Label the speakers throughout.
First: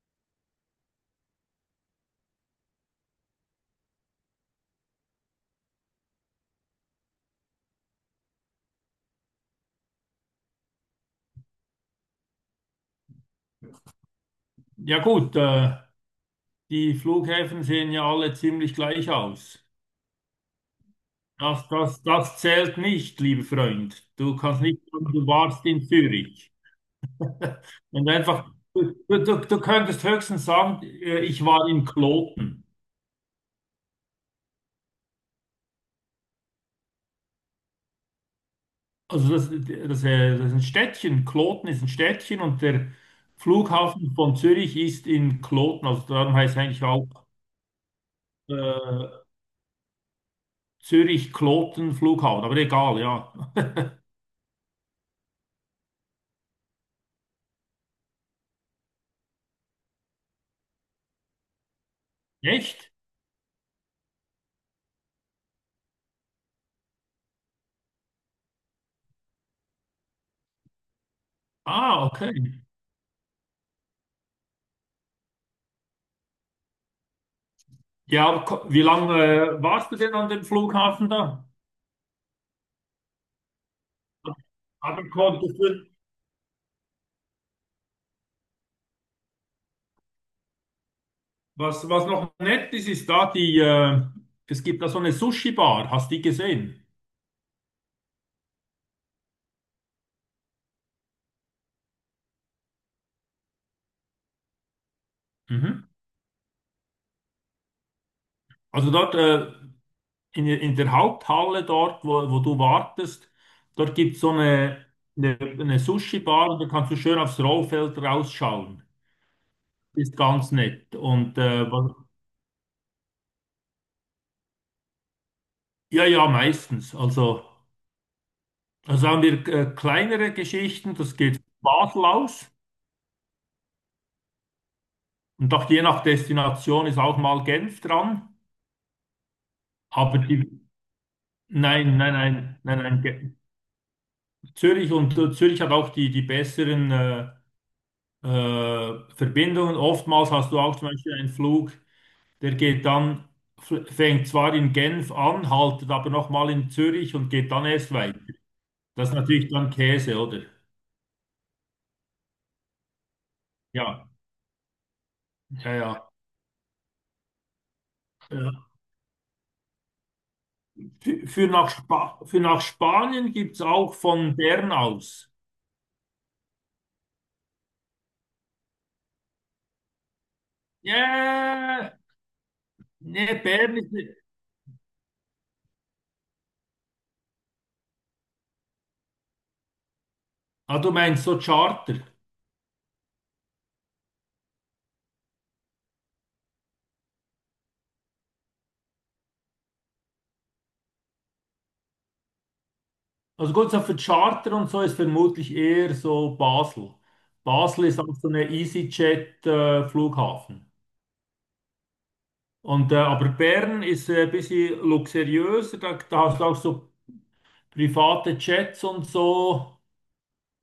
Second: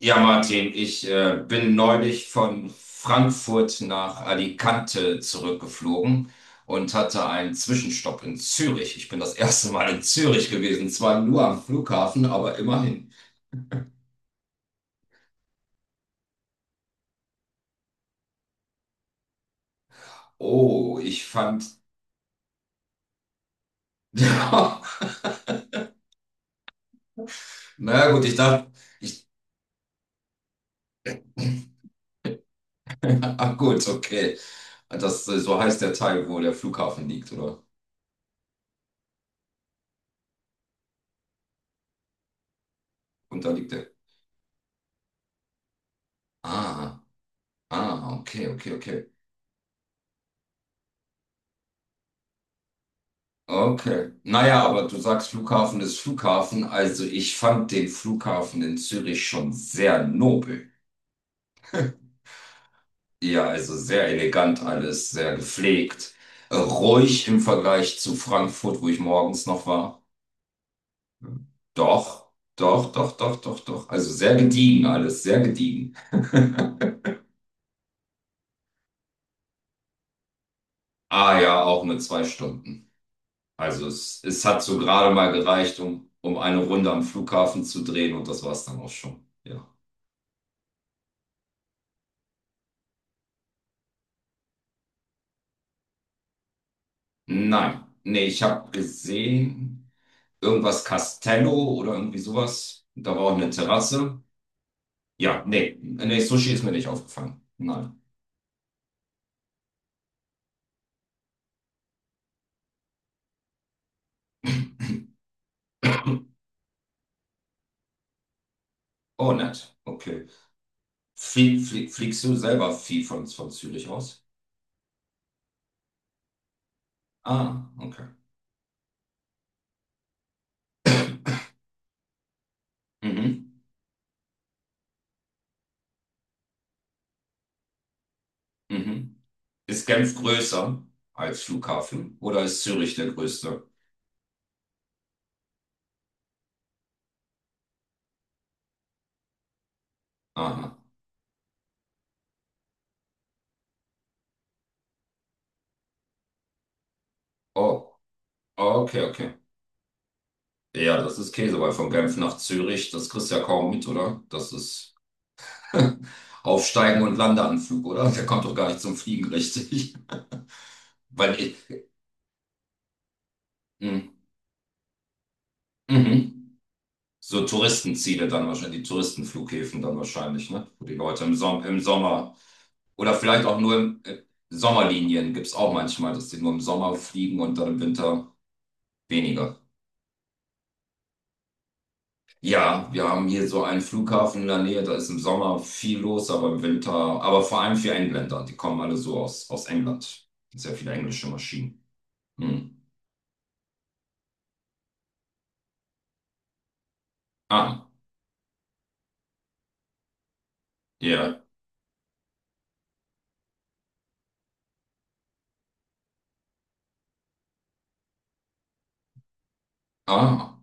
Speaker 1: Ja, Martin, ich bin neulich von Frankfurt nach Alicante zurückgeflogen und hatte einen Zwischenstopp in Zürich. Ich bin das erste Mal in Zürich gewesen, zwar nur am Flughafen, aber immerhin.
Speaker 2: Ja gut, die Flughäfen sehen ja alle ziemlich gleich aus.
Speaker 1: Oh, ich fand.
Speaker 2: Das zählt nicht, lieber Freund. Du kannst nicht sagen, du warst in Zürich. Und
Speaker 1: Na gut, ich
Speaker 2: einfach,
Speaker 1: dachte,
Speaker 2: du,
Speaker 1: ich.
Speaker 2: du, du könntest höchstens sagen, ich war in Kloten.
Speaker 1: Ah, gut, okay. Das, so heißt der Teil, wo der Flughafen liegt, oder?
Speaker 2: Also das ist ein Städtchen. Kloten ist ein Städtchen und der
Speaker 1: Und da liegt der.
Speaker 2: Flughafen von Zürich ist in Kloten. Also darum heißt eigentlich
Speaker 1: Ah,
Speaker 2: auch
Speaker 1: ah, okay, okay, okay.
Speaker 2: äh, Zürich-Kloten-Flughafen. Aber egal, ja.
Speaker 1: Okay. Naja, aber du sagst Flughafen ist Flughafen. Also ich fand den Flughafen in Zürich schon sehr nobel.
Speaker 2: Echt?
Speaker 1: Ja, also sehr elegant alles, sehr gepflegt. Ruhig im Vergleich zu Frankfurt, wo ich morgens noch war.
Speaker 2: Ah,
Speaker 1: Doch,
Speaker 2: okay.
Speaker 1: doch, doch, doch, doch, doch. Also sehr gediegen alles, sehr gediegen.
Speaker 2: Ja, aber wie lange warst du denn an dem Flughafen
Speaker 1: Ah
Speaker 2: da?
Speaker 1: ja, auch nur 2 Stunden. Also es hat so
Speaker 2: Aber
Speaker 1: gerade mal
Speaker 2: konntest
Speaker 1: gereicht,
Speaker 2: du,
Speaker 1: um eine Runde am Flughafen zu drehen und das war's dann auch schon. Ja.
Speaker 2: was noch nett ist, ist da es gibt da so eine Sushi-Bar, hast du die gesehen?
Speaker 1: Nein, nee, ich habe gesehen, irgendwas Castello oder irgendwie sowas. Da war auch eine Terrasse. Ja, nee,
Speaker 2: Mhm.
Speaker 1: nee, Sushi ist mir nicht aufgefallen. Nein.
Speaker 2: Also dort in der Haupthalle dort, wo du wartest, dort gibt es so eine Sushi-Bar und da kannst du schön aufs Rollfeld rausschauen.
Speaker 1: Oh, nett.
Speaker 2: Ist
Speaker 1: Okay.
Speaker 2: ganz nett. Und
Speaker 1: Flieg, flieg, fliegst du selber viel von Zürich aus?
Speaker 2: ja, ja, meistens. Also,
Speaker 1: Ah, okay.
Speaker 2: also haben wir kleinere Geschichten, das geht von Basel aus.
Speaker 1: Mhm,
Speaker 2: Und doch je nach Destination ist auch mal Genf dran.
Speaker 1: mhm. Ist Genf
Speaker 2: Aber die,
Speaker 1: größer als
Speaker 2: nein, nein,
Speaker 1: Flughafen oder
Speaker 2: nein,
Speaker 1: ist
Speaker 2: nein,
Speaker 1: Zürich
Speaker 2: nein.
Speaker 1: der größte?
Speaker 2: Zürich und Zürich hat auch die besseren Verbindungen. Oftmals hast du auch
Speaker 1: Aha.
Speaker 2: zum Beispiel einen Flug, der geht dann, fängt zwar in Genf an, haltet aber nochmal in Zürich und geht dann erst
Speaker 1: Oh,
Speaker 2: weiter.
Speaker 1: okay,
Speaker 2: Das ist
Speaker 1: okay.
Speaker 2: natürlich dann Käse, oder?
Speaker 1: Ja, das ist Käse, weil von Genf nach Zürich, das kriegst du ja kaum mit,
Speaker 2: Ja,
Speaker 1: oder? Das ist.
Speaker 2: ja, ja.
Speaker 1: Aufsteigen und Landeanflug, oder? Der kommt doch gar
Speaker 2: Äh,
Speaker 1: nicht zum Fliegen richtig.
Speaker 2: Für,
Speaker 1: Weil
Speaker 2: für
Speaker 1: ich,
Speaker 2: nach Spa für nach Spanien gibt es auch
Speaker 1: mh,
Speaker 2: von Bern aus.
Speaker 1: mhm. So Touristenziele dann wahrscheinlich, die Touristenflughäfen dann wahrscheinlich, ne? Wo die
Speaker 2: Ja,
Speaker 1: Leute im
Speaker 2: yeah!
Speaker 1: Sommer oder
Speaker 2: Nee,
Speaker 1: vielleicht auch nur
Speaker 2: Bern
Speaker 1: im
Speaker 2: ist.
Speaker 1: Sommerlinien gibt es auch manchmal, dass die nur im Sommer fliegen und dann im Winter weniger.
Speaker 2: Ah, du meinst so Charter.
Speaker 1: Ja, wir haben hier so einen Flughafen in der Nähe, da ist im Sommer viel los, aber im Winter, aber vor allem für Engländer, die kommen alle so aus, England. Sehr viele englische Maschinen. Hm.
Speaker 2: Also gut, so für Charter und so ist vermutlich eher so Basel. Basel
Speaker 1: Ah.
Speaker 2: ist auch so eine EasyJet-Flughafen.
Speaker 1: Ja.
Speaker 2: Und aber Bern ist ein bisschen luxuriöser, da hast du auch so private Jets und so.
Speaker 1: Ah,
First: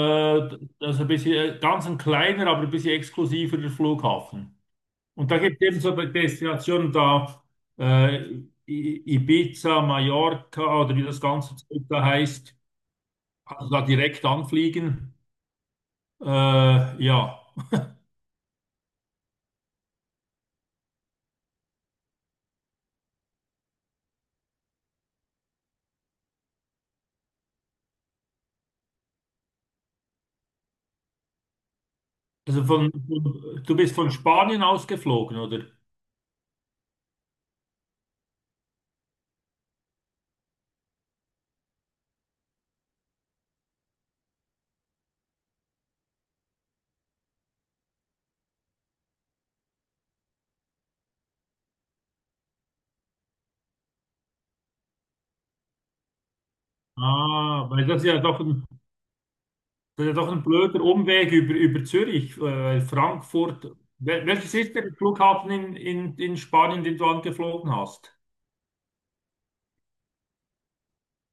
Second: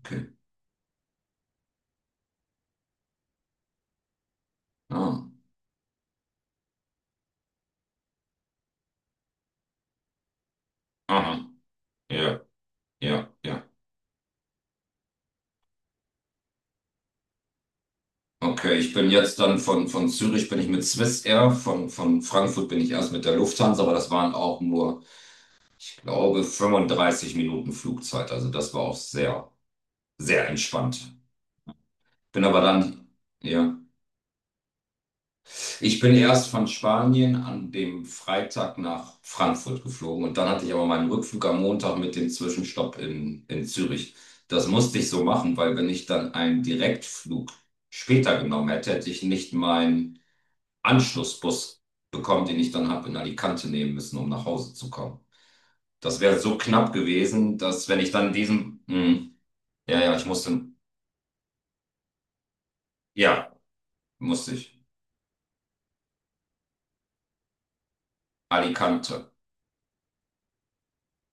Speaker 1: okay.
Speaker 2: das ist ein bisschen ganz ein kleiner, aber ein bisschen exklusiverer Flughafen.
Speaker 1: Ah.
Speaker 2: Und da gibt es eben so Destinationen da, Ibiza, Mallorca oder wie das
Speaker 1: Aha.
Speaker 2: ganze Zeug da
Speaker 1: Ja,
Speaker 2: heißt.
Speaker 1: ja,
Speaker 2: Kannst
Speaker 1: ja.
Speaker 2: du da direkt anfliegen? Ja.
Speaker 1: Okay, ich bin jetzt dann von, Zürich bin ich mit Swiss Air, von Frankfurt bin ich erst mit der Lufthansa, aber das waren auch nur, ich glaube, 35 Minuten Flugzeit. Also das war auch sehr, sehr entspannt. Bin aber
Speaker 2: Also
Speaker 1: dann,
Speaker 2: du
Speaker 1: ja.
Speaker 2: bist von Spanien ausgeflogen, oder?
Speaker 1: Ich bin erst von Spanien an dem Freitag nach Frankfurt geflogen und dann hatte ich aber meinen Rückflug am Montag mit dem Zwischenstopp in Zürich. Das musste ich so machen, weil wenn ich dann einen Direktflug später genommen hätte, hätte ich nicht meinen Anschlussbus bekommen, den ich dann habe in Alicante nehmen müssen, um nach Hause zu kommen. Das wäre so knapp gewesen,
Speaker 2: Ah, weil
Speaker 1: dass wenn ich dann diesen, ja,
Speaker 2: das
Speaker 1: ja,
Speaker 2: ist ja
Speaker 1: ich
Speaker 2: doch ein
Speaker 1: musste,
Speaker 2: blöder Umweg über Zürich, weil
Speaker 1: ja,
Speaker 2: Frankfurt.
Speaker 1: musste
Speaker 2: Welches ist
Speaker 1: ich.
Speaker 2: der Flughafen in, in Spanien, den du angeflogen hast?
Speaker 1: Alicante.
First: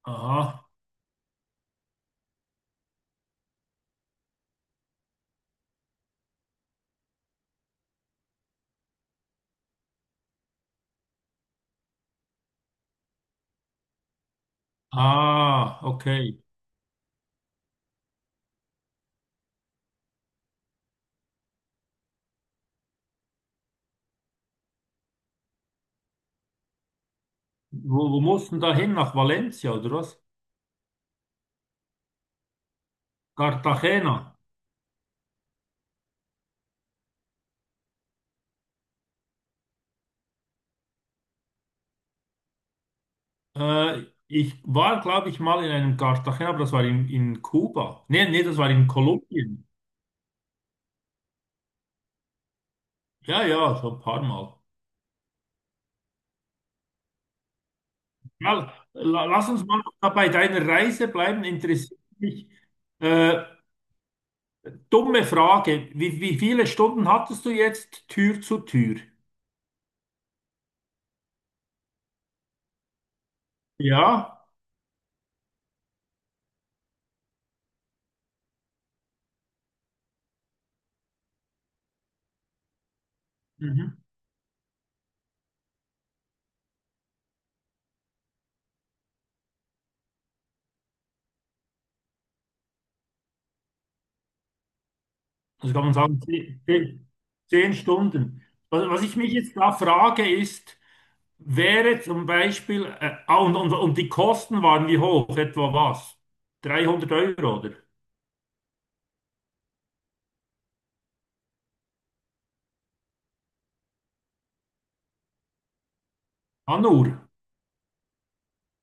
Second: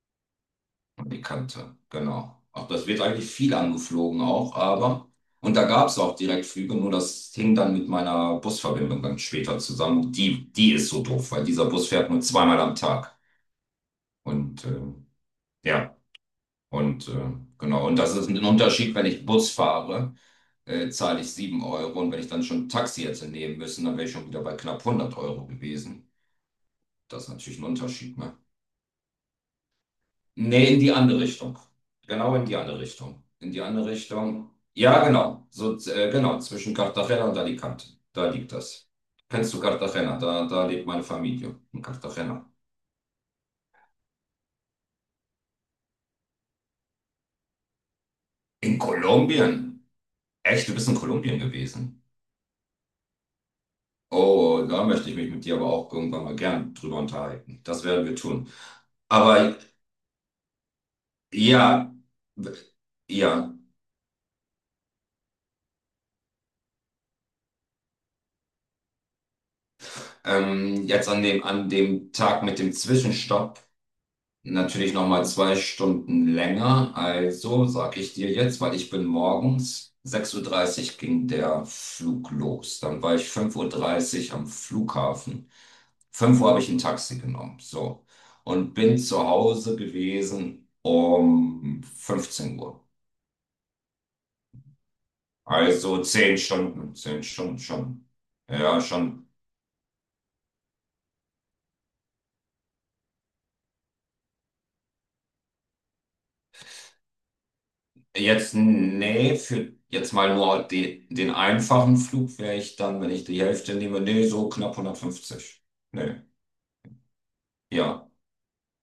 Speaker 2: Aha.
Speaker 1: Die Kante, genau. Auch das wird eigentlich viel angeflogen auch, aber. Und da gab es auch Direktflüge, nur das hing dann mit meiner Busverbindung dann später zusammen. Die ist so doof, weil dieser Bus fährt nur zweimal am Tag. Und
Speaker 2: Ah,
Speaker 1: ja,
Speaker 2: okay.
Speaker 1: und genau. Und das ist ein Unterschied, wenn ich Bus fahre, zahle ich 7 Euro. Und wenn ich dann schon ein Taxi hätte nehmen müssen, dann wäre ich schon wieder bei knapp 100 Euro gewesen. Das ist natürlich ein
Speaker 2: Wo,
Speaker 1: Unterschied,
Speaker 2: wo
Speaker 1: ne?
Speaker 2: mussten da hin? Nach Valencia, oder was?
Speaker 1: Nee, in die andere Richtung. Genau in die andere Richtung. In die andere
Speaker 2: Cartagena.
Speaker 1: Richtung. Ja, genau. So, genau, zwischen Cartagena und Alicante. Da liegt das. Kennst du Cartagena? Da lebt meine Familie. In Cartagena.
Speaker 2: Ich war, glaube ich, mal in einem Cartagena, aber das war in Kuba. Nee, nee, das war
Speaker 1: In
Speaker 2: in Kolumbien.
Speaker 1: Kolumbien? Echt, du bist in Kolumbien gewesen?
Speaker 2: Ja, ja, so ein paar Mal.
Speaker 1: Oh, da möchte ich mich mit dir aber auch irgendwann mal gern drüber unterhalten. Das werden wir tun.
Speaker 2: Ja, lass
Speaker 1: Aber
Speaker 2: uns mal noch bei deiner Reise bleiben.
Speaker 1: ja,
Speaker 2: Interessiert mich.
Speaker 1: w-
Speaker 2: Äh,
Speaker 1: ja,
Speaker 2: dumme Frage. Wie viele Stunden hattest du jetzt Tür zu Tür?
Speaker 1: jetzt an dem, Tag mit dem Zwischenstopp
Speaker 2: Ja,
Speaker 1: natürlich nochmal 2 Stunden länger. Also sage ich dir jetzt, weil ich bin morgens 6:30 Uhr ging der Flug los. Dann war ich fünf Uhr
Speaker 2: mhm.
Speaker 1: dreißig am Flughafen. 5 Uhr habe ich ein Taxi genommen. So. Und bin zu Hause gewesen um 15 Uhr.
Speaker 2: Also kann man
Speaker 1: Also
Speaker 2: sagen,
Speaker 1: 10
Speaker 2: zehn,
Speaker 1: Stunden.
Speaker 2: zehn
Speaker 1: 10 Stunden
Speaker 2: zehn
Speaker 1: schon.
Speaker 2: Stunden.
Speaker 1: Ja,
Speaker 2: Also was ich
Speaker 1: schon
Speaker 2: mich jetzt da frage, ist, wäre zum Beispiel, und die Kosten waren wie hoch? Etwa was? 300 Euro, oder?
Speaker 1: jetzt, nee, für jetzt mal nur den einfachen Flug wäre ich dann, wenn ich die Hälfte nehme, nee, so knapp 150. Nee,
Speaker 2: Ah, nur.
Speaker 1: ja,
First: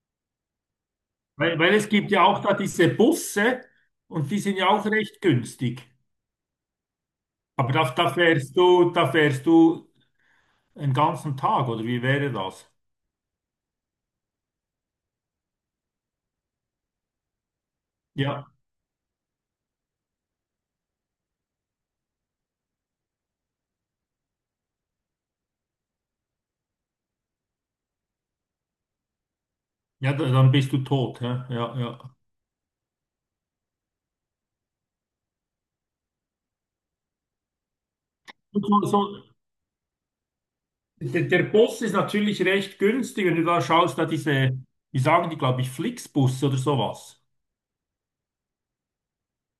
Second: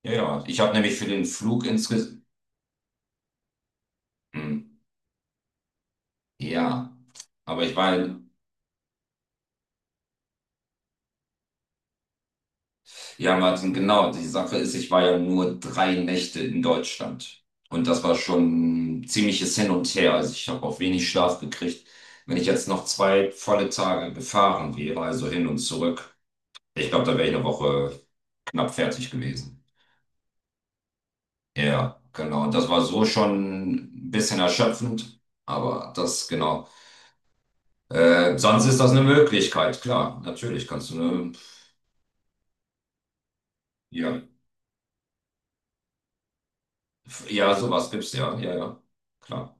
Speaker 1: ja, ja. Ich habe nämlich für den
Speaker 2: Weil,
Speaker 1: Flug
Speaker 2: weil es gibt
Speaker 1: insgesamt,
Speaker 2: ja auch da diese Busse und die sind ja auch recht günstig.
Speaker 1: ja, aber
Speaker 2: Aber
Speaker 1: ich
Speaker 2: da
Speaker 1: war,
Speaker 2: fährst du einen ganzen Tag, oder wie wäre das?
Speaker 1: ja, Martin, genau, die Sache ist, ich war ja nur 3 Nächte in Deutschland. Und das war
Speaker 2: Ja,
Speaker 1: schon ein ziemliches Hin und Her. Also ich habe auch wenig Schlaf gekriegt. Wenn ich jetzt noch 2 volle Tage gefahren wäre, also hin und zurück, ich glaube, da wäre ich eine Woche knapp fertig gewesen.
Speaker 2: ja, dann bist du tot. Ja, ja,
Speaker 1: Ja,
Speaker 2: ja.
Speaker 1: genau. Und das war so schon ein bisschen erschöpfend, aber das, genau.
Speaker 2: Und
Speaker 1: Sonst ist das eine Möglichkeit, klar. Natürlich kannst du
Speaker 2: Der,
Speaker 1: eine,
Speaker 2: der Bus ist natürlich recht günstig, wenn du da schaust,
Speaker 1: ja,
Speaker 2: wie sagen die, glaube ich, Flixbus oder sowas.
Speaker 1: ja, sowas gibt's, ja, ja, ja, klar.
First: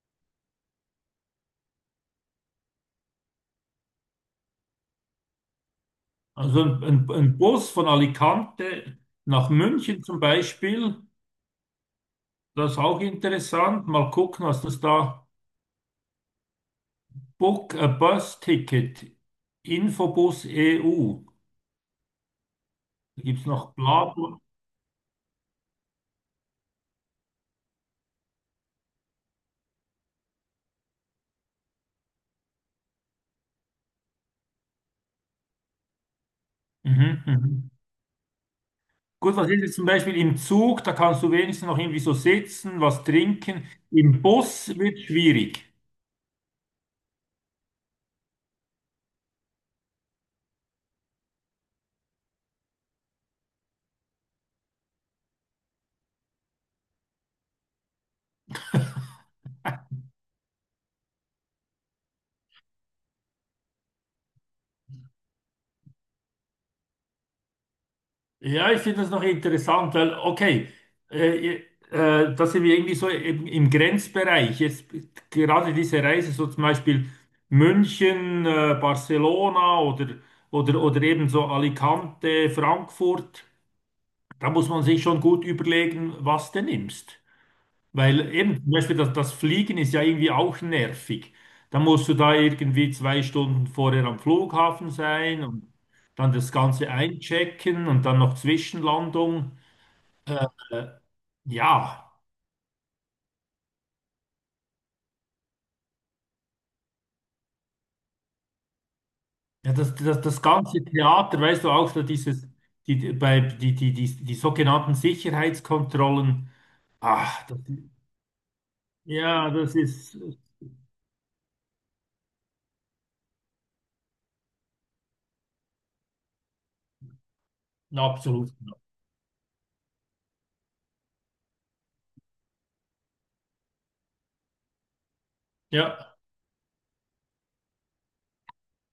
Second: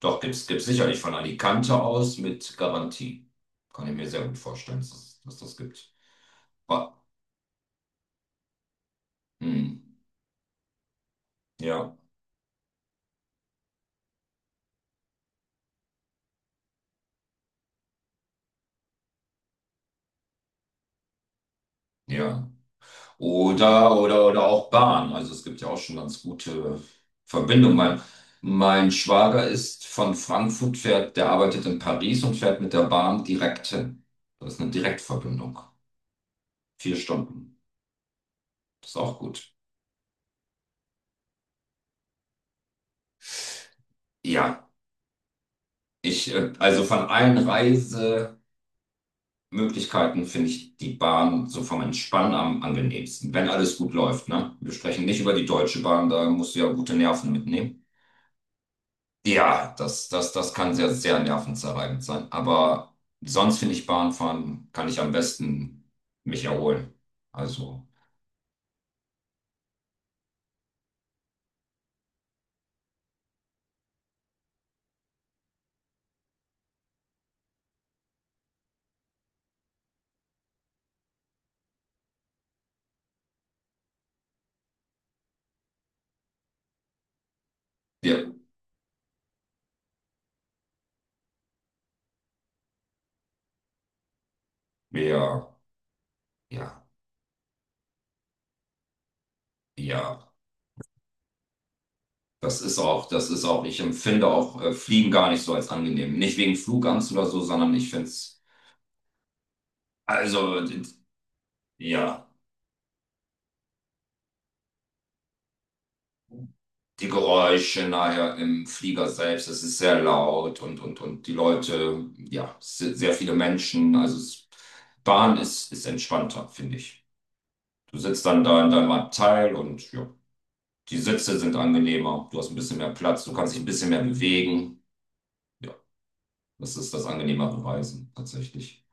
Speaker 1: Doch, gibt's sicherlich von Alicante aus mit Garantie. Kann ich mir sehr gut vorstellen, dass das gibt.
Speaker 2: Also ein,
Speaker 1: Wa-
Speaker 2: ein, ein Bus von Alicante nach
Speaker 1: hm,
Speaker 2: München zum Beispiel,
Speaker 1: ja,
Speaker 2: das ist auch interessant. Mal gucken, was das da. Book a Bus Ticket, Infobus EU.
Speaker 1: ja.
Speaker 2: Da gibt es noch
Speaker 1: Oder,
Speaker 2: bla
Speaker 1: oder,
Speaker 2: bla.
Speaker 1: oder auch Bahn. Also es gibt ja auch schon ganz gute Verbindungen. Mein Schwager ist von Frankfurt, fährt, der arbeitet in Paris und fährt mit der Bahn direkt hin. Das ist eine Direktverbindung. Vier
Speaker 2: Mhm,
Speaker 1: Stunden.
Speaker 2: mhm.
Speaker 1: Das ist auch
Speaker 2: Gut, was
Speaker 1: gut.
Speaker 2: ist jetzt zum Beispiel im Zug? Da kannst du wenigstens noch irgendwie so sitzen, was trinken. Im
Speaker 1: Ja,
Speaker 2: Bus wird schwierig.
Speaker 1: ich, also von allen Reisemöglichkeiten finde ich die Bahn so vom Entspannen am angenehmsten, wenn alles gut läuft, ne? Wir sprechen nicht über die Deutsche Bahn, da musst du ja gute Nerven mitnehmen. Ja, das kann sehr, sehr nervenzerreibend sein. Aber sonst finde ich Bahnfahren kann ich am besten mich erholen. Also,
Speaker 2: Ja, ich finde das noch interessant, weil, okay, äh, da sind wir irgendwie so im Grenzbereich. Jetzt gerade diese Reise, so zum Beispiel München, Barcelona oder eben so Alicante, Frankfurt. Da muss man sich schon gut überlegen, was du nimmst. Weil
Speaker 1: wir,
Speaker 2: eben, zum Beispiel das Fliegen ist ja irgendwie auch nervig. Da musst du da irgendwie 2 Stunden vorher am Flughafen sein
Speaker 1: wir,
Speaker 2: und dann das
Speaker 1: ja,
Speaker 2: Ganze einchecken und dann noch Zwischenlandung.
Speaker 1: ja.
Speaker 2: Äh, äh, ja,
Speaker 1: Ich empfinde auch Fliegen gar nicht so als angenehm. Nicht wegen Flugangst oder so, sondern ich finde es,
Speaker 2: ja das
Speaker 1: also,
Speaker 2: ganze Theater, weißt du auch, so
Speaker 1: ja,
Speaker 2: dieses, bei, die sogenannten Sicherheitskontrollen.
Speaker 1: die
Speaker 2: Ach,
Speaker 1: Geräusche nachher im Flieger selbst,
Speaker 2: ja,
Speaker 1: es
Speaker 2: das
Speaker 1: ist sehr
Speaker 2: ist
Speaker 1: laut und die Leute, ja, sehr viele Menschen. Also, es, Bahn ist entspannter, finde ich. Du sitzt dann
Speaker 2: absolut.
Speaker 1: da in deinem Abteil und ja, die Sitze sind angenehmer, du hast ein bisschen mehr Platz, du kannst dich ein bisschen mehr bewegen. Ja,
Speaker 2: Ja.
Speaker 1: das ist das angenehmere Reisen tatsächlich.